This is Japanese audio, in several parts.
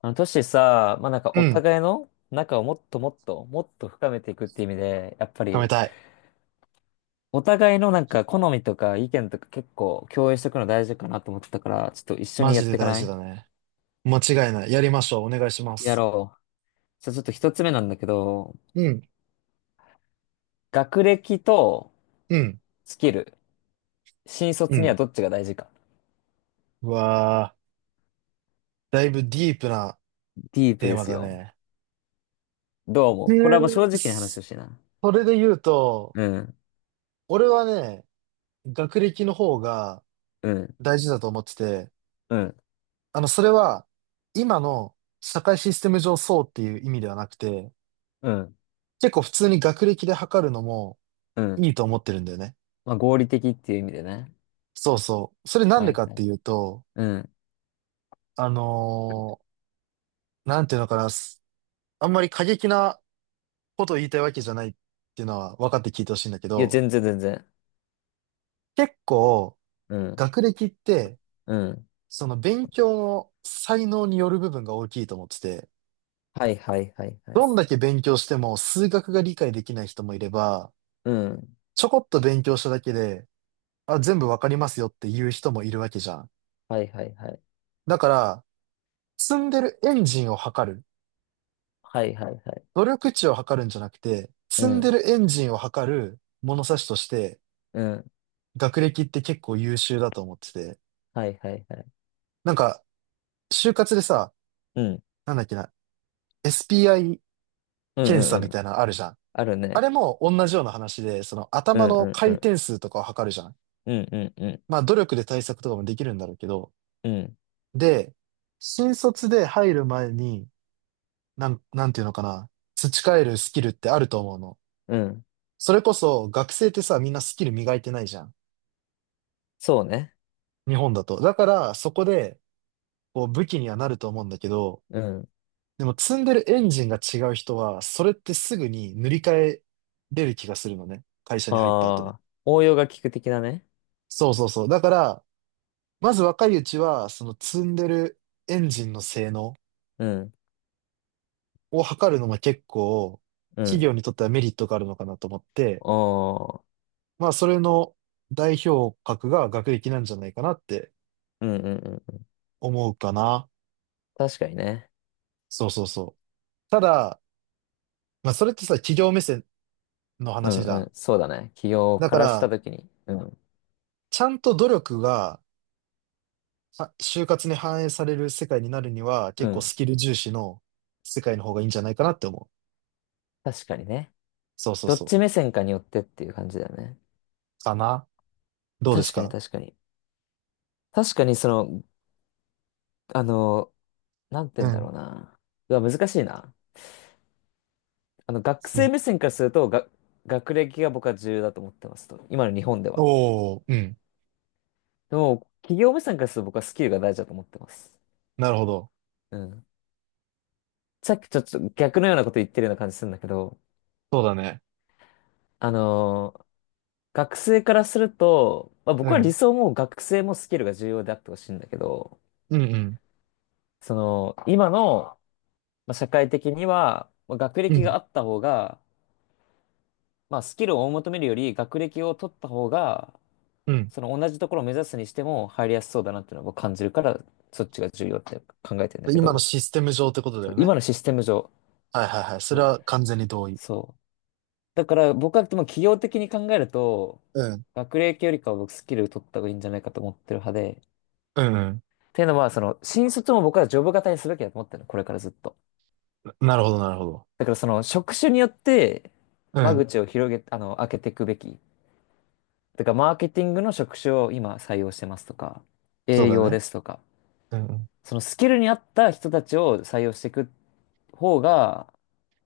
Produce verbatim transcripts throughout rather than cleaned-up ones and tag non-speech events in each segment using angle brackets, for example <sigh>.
あの、トシさ、まあ、なんかうおん。互いの仲をもっともっと、もっと深めていくっていう意味で、やっぱ貯めり、たい。お互いのなんか好みとか意見とか結構共有しておくの大事かなと思ってたから、ちょっと一緒マにやジっでていか大な事い？だね。間違いない。やりましょう。お願いしまやす。ろう。じゃあちょっと一つ目なんだけど、うん、学歴とうん、スキル、新う卒にはん。どっちが大事か。うわー、だいぶディープなディープテーでマすだよ。ね。どう思えう？これはもう正ー、直に話をすしてな。それで言うと、うん、俺はね、学歴の方がうん、大事だと思ってて、うん、あの、それは、今の社会システム上そうっていう意味ではなくて、うん、結構普通に学歴で測るのもうん。いいと思ってるんだよね。まあ合理的っていう意味でね。そうそう。それなんはでい、かっはてい。いうと、うん。あのーなんていうのかな。あんまり過激なことを言いたいわけじゃないっていうのは分かって聞いてほしいんだけいや、ど、全然全然。結構うん。学歴って、うん。その勉強の才能による部分が大きいと思ってて、はいはいはいはい。どんだけ勉強しても数学が理解できない人もいれば、うん。ちょこっと勉強しただけで、あ、全部わかりますよっていう人もいるわけじゃん。はいはいはい。だから、積んでるエンジンを測る、はいはいはい。努力値を測るんじゃなくて、う積んでん。るエンジンを測る物差しとして、うん。学歴って結構優秀だと思ってて、はいはいはい。なんか、就活でさ、うん。なんだっけな、エスピーアイ うん検う査んみうたん。いなのあるじゃん。あるあね。れも同じような話で、そのうん頭のうんう回ん。転数とかを測るじゃん。うんうんうん。まあ努力で対策とかもできるんだろうけど。うん。で、新卒で入る前に、なん、なんていうのかな、培えるスキルってあると思うの。うん。それこそ学生ってさ、みんなスキル磨いてないじゃん。そうね。日本だと。だからそこで、こう武器にはなると思うんだけど、うん。でも積んでるエンジンが違う人は、それってすぐに塗り替えれる気がするのね。会社に入った後に。ああ。応用が効く的なね。そうそうそう。だから、まず若いうちは、その積んでるエンジンの性能うん。を測るのも結構、う企ん。業にとってはメリットがあるのかなと思って、ああ。まあ、それの代表格が学歴なんじゃないかなってうんうんうん。思うかな。確かにね。そうそうそう。ただ、まあ、それってさ、企業目線のう話んじゃうん。ん。そうだね。起業だかからしたら、ときに。うん。ちゃんと努力がは就活に反映される世界になるには、う結構ん。スキル重視の世界の方がいいんじゃないかなって思う。確かにね。そうそうどっそう。ち目線かによってっていう感じだよね。かな。どうです確かにか？確かに。確かにその、あの、なんて言ううんだろん。うな。うわ、難しいな。あの、学生お目線からすると、が、学歴が僕は重要だと思ってますと。今の日本では。おー、うん。でも、企業目線からすると僕はスキルが大事だと思ってます。なるほど。うん。さっきちょっと逆のようなこと言ってるような感じするんだけど、そうだね。あのー学生からすると、まあ、う僕は理ん。想も学生もスキルが重要であってほしいんだけど、うんうん。その、今の、まあ、社会的には、まあ、学う歴がん。あった方が、まあ、スキルを追い求めるより学歴を取った方が、うん。その同じところを目指すにしても入りやすそうだなっていうのを僕感じるから、そっちが重要って考えてんだでけ今のど、システム上ってことだそうよね。今のシステム上、はいはいはい。それそう。は完全に同意。そうだから僕はでも企業的に考えると、うん。学歴よりかは僕スキル取った方がいいんじゃないかと思ってる派で、うんうん。っていうのは、その、新卒も僕はジョブ型にすべきだと思ってるの、これからずっと。ななるほどなるほど。だからその、職種によって、う間ん。口を広げ、あの、開けていくべき。だから、マーケティングの職種を今採用してますとか、そう営だ業ね。ですとか、うんうん。そのスキルに合った人たちを採用していくっ方が、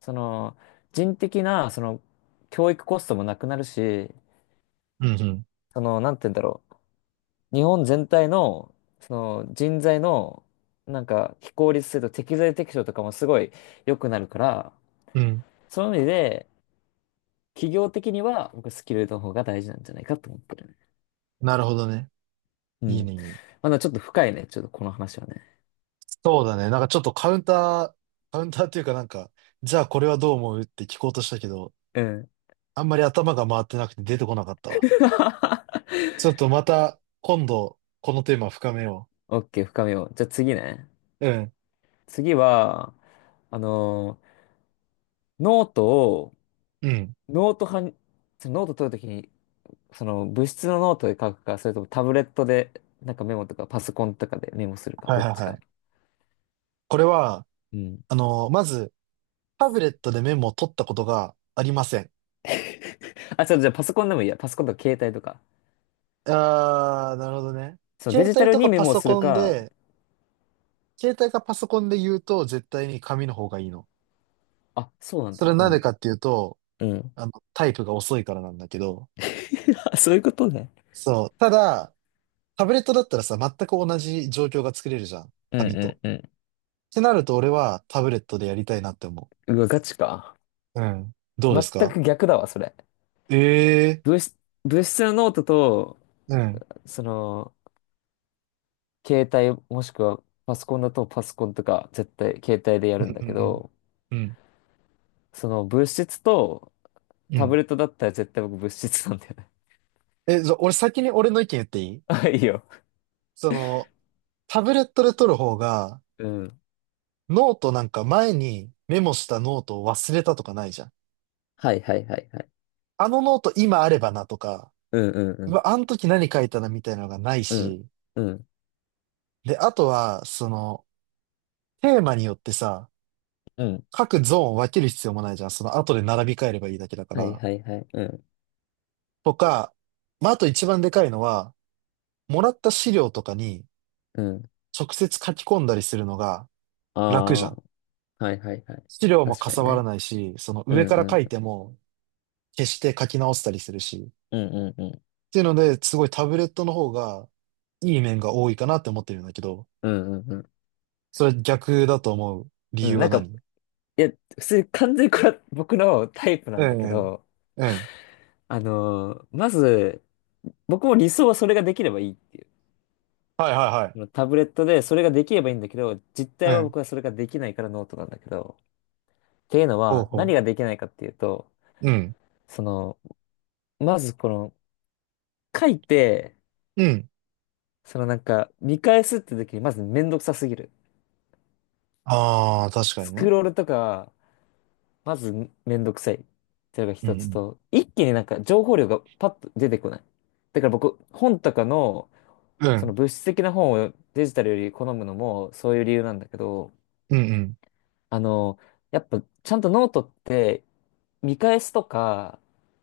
その、人的な、その、教育コストもなくなるし、うんうその、なんて言うんだろう。日本全体の、その、人材の、なんか、非効率性と適材適所とかもすごい良くなるから、ん。うん。そういう意味で、企業的には、僕、スキルの方が大事なんじゃないかと思ってるね。なるほどね。ういいん。ねいいね。まだちょっと深いね。ちょっとこの話はね。そうだね。なんかちょっとカウンター、カウンターっていうかなんか、じゃあこれはどう思うって聞こうとしたけど、うん。あんまり頭が回ってなくて出てこなかったわ。<laughs> ちょっとまた今度このテーマ深めよオッケー、深みを。じゃあ次ね。う。うん。次は、あの、ノートをうん。ノート派に、そのノート取るときに、その物質のノートで書くか、それともタブレットで、なんかメモとか、パソコンとかでメモするか、はいどっはいちはい。か？これは、うん。あの、まず、タブレットでメモを取ったことがありません。あ、ちょっとじゃあパソコンでもいいや。パソコンとか携帯とか。あー、なるほどね。そのデ携ジタ帯ルとにかメパモをソするコンか。で、携帯かパソコンで言うと絶対に紙の方がいいの。あ、そうなんそれだ。はうなんでかん。っていうと、うん。あの、タイプが遅いからなんだけど、<laughs> あ、そういうことね。そう。ただ、タブレットだったらさ、全く同じ状況が作れるじゃん。う紙んと。うんってなると俺はタブレットでやりたいなって思うん。うわ、ガチか。う。うん。どうです全か？く逆だわ、それ。ええ物質、物質のノートと、ー。うん。その、携帯もしくはパソコンだとパソコンとか、絶対携帯でやうんるうんだけんど、うん。うん。その物質と、うタブん。レットだったら絶対僕物質なんだよね。え、じゃあ俺先に俺の意見言っていい？ <laughs> あ、いいよ。その、タブレットで取る方が、うん。ノートなんか前にメモしたノートを忘れたとかないじゃん。はいはいはいはい。あのノート今あればなとか、うんううんわ、あの時何書いたなみたいなのがないうん。し、うん。で、あとは、その、テーマによってさ、うん。各ゾーンを分ける必要もないじゃん。その後で並び替えればいいだけだかはいら。はいはい。うん。とか、まあ、あと一番でかいのは、もらった資料とかにうん。直接書き込んだりするのがあ楽じゃん。あ。はいはいはい。資料も確かかさにばらね。ないし、そのう上んからう書いん。ても消して書き直したりするし。うんうんうん。っていうので、すごいタブレットの方がいい面が多いかなって思ってるんだけど、うんうんうん、それ逆だと思うう理由んなはんか、何？いや、普通に完全にこれは僕のタイプなうんだんけうん。ど、うん。あのーまず、僕も理想はそれができればいいっていう。はいはそのタブレットでそれができればいいんだけど、実い態はい。はうん。僕はそれができないからノートなんだけど、っていうのほうは、何ほができないかっていうと、う。うん。その、まずこの、書いて、うん。そのなんか、見返すって時に、まずめんどくさすぎる。ああ、確かスにクね。ロールとか、まずめんどくさい。っていうのがう一んうつん。と、一気になんか情報量がパッと出てこない。だから僕、本とかの、うそのん。物質的な本をデジタルより好むのも、そういう理由なんだけど、うんあの、やっぱちゃんとノートって見返すとか、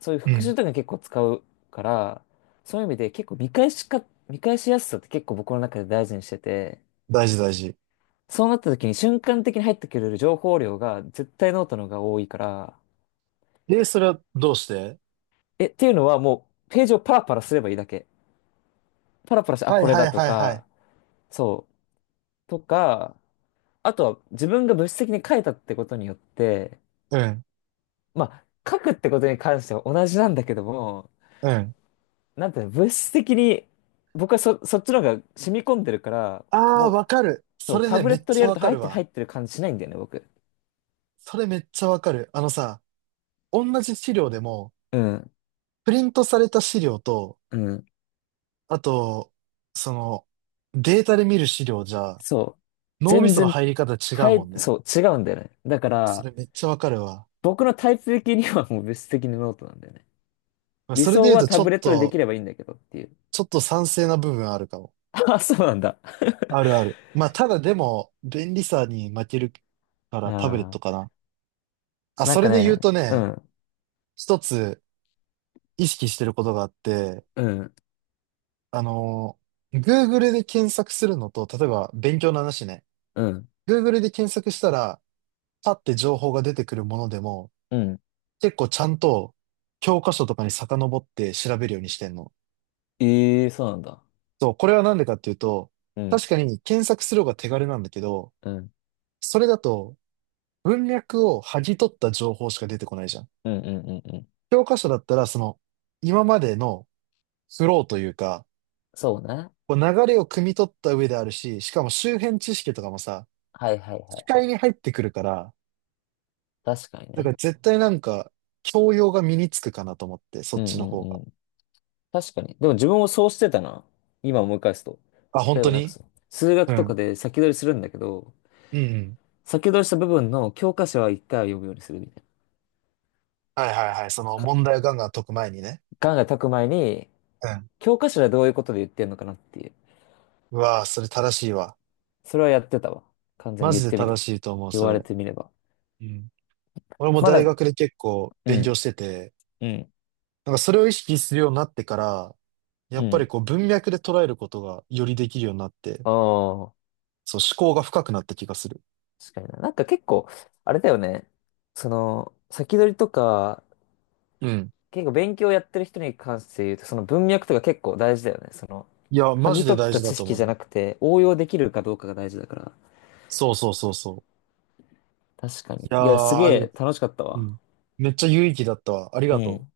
そういううん。う復習ん。とかに結構使うから、そういう意味で結構見返しか、見返しやすさって結構僕の中で大事にしてて、大事大事。そうなった時に瞬間的に入ってくれる情報量が絶対ノートの方が多いから、え、それはどうして？え、っていうのはもうページをパラパラすればいいだけ。パラパラして、あ、はいこれはだいとはいはい。か、そう、とか、あとは自分が物質的に書いたってことによって、うん。まあ、書くってことに関しては同じなんだけども、うん。なんていうの、物質的に、僕はそ、そっちの方が染み込んでるから、ああ、もう、わかる。そそう、れタね、ブレめッっトでちゃやるわとか入っるてる入わ。ってる感じしないんだよね、僕。それめっちゃわかる。あのさ、同じ資料でも、うん、プリントされた資料と、うん。あと、その、データで見る資料じゃ、そう。脳み全その然、入り方違はうもい、んね。そう、違うんだよね。だかそら、れめっちゃわかるわ。僕のタイプ的にはもう物質的にノートなんだよね。まあ理それで想言うはと、タちょブっレットでできと、ればいいんだけどっていう。ちょっと賛成な部分あるかも。<laughs> あ、そうなんだ。あるある。まあ、ただでも、便利さに負けるからタブレッあトかな。あ、あ、なんそかれで言ね、うとうね、ん、一つ意識してることがあって、うん、あのー、Google で検索するのと、例えば勉強の話ね、うん、Google で検索したら、パッて情報が出てくるものでも、うん。結構ちゃんと教科書とかに遡って調べるようにしてんの。ええ、そうなんだ。そう、これはなんでかっていうと、うん、確かに検索する方が手軽なんだけど、うん、それだと文脈を剥ぎ取った情報しか出てこないじゃん。うん、うん、うん。うん、教科書だったら、その、今までのフローというか、そうね。こう流れを汲み取った上であるし、しかも周辺知識とかもさ、はいはい視はい。界に入ってくるから、確かにだからね。絶対なんか、教養が身につくかなと思って、そうっんちのう方んが。うん。確かに。でも自分もそうしてたな。今思い返すと。あ、本例え当ばなんかに？その、数う学とん。かで先取りするんだけど、うんうん。先取りした部分の教科書は一回は読むようにするみたいはいはいはい。そのな。か問題をガンガン解く前にね。考え解く前に、うん。教科書ではどういうことで言ってんのかなっていう。うわあ、それ正しいわ。それはやってたわ。完全マに言ジっでてみ正る。しいと思う、言そわれれ。てみれば。うん。俺もま大だ、学で結構う勉強ん、してて、うん、なんかそれを意識するようになってから、やうっぱん。りこう文脈で捉えることがよりできるようになって、ああ、そう思考が深くなった気がする。確かにな。なんか結構、あれだよね。その、先取りとか、うん。結構勉強やってる人に関して言うと、その文脈とか結構大事だよね。その、いや、剥マジぎで取っ大た事だ知と識思うじゃな。なくて、応用できるかどうかが大事だから。そうそうそうそう。確かに。いいや、すげやー、えでも、楽しかったうわ。ん。めっちゃ有意義だったわ。ありうがとう。ん。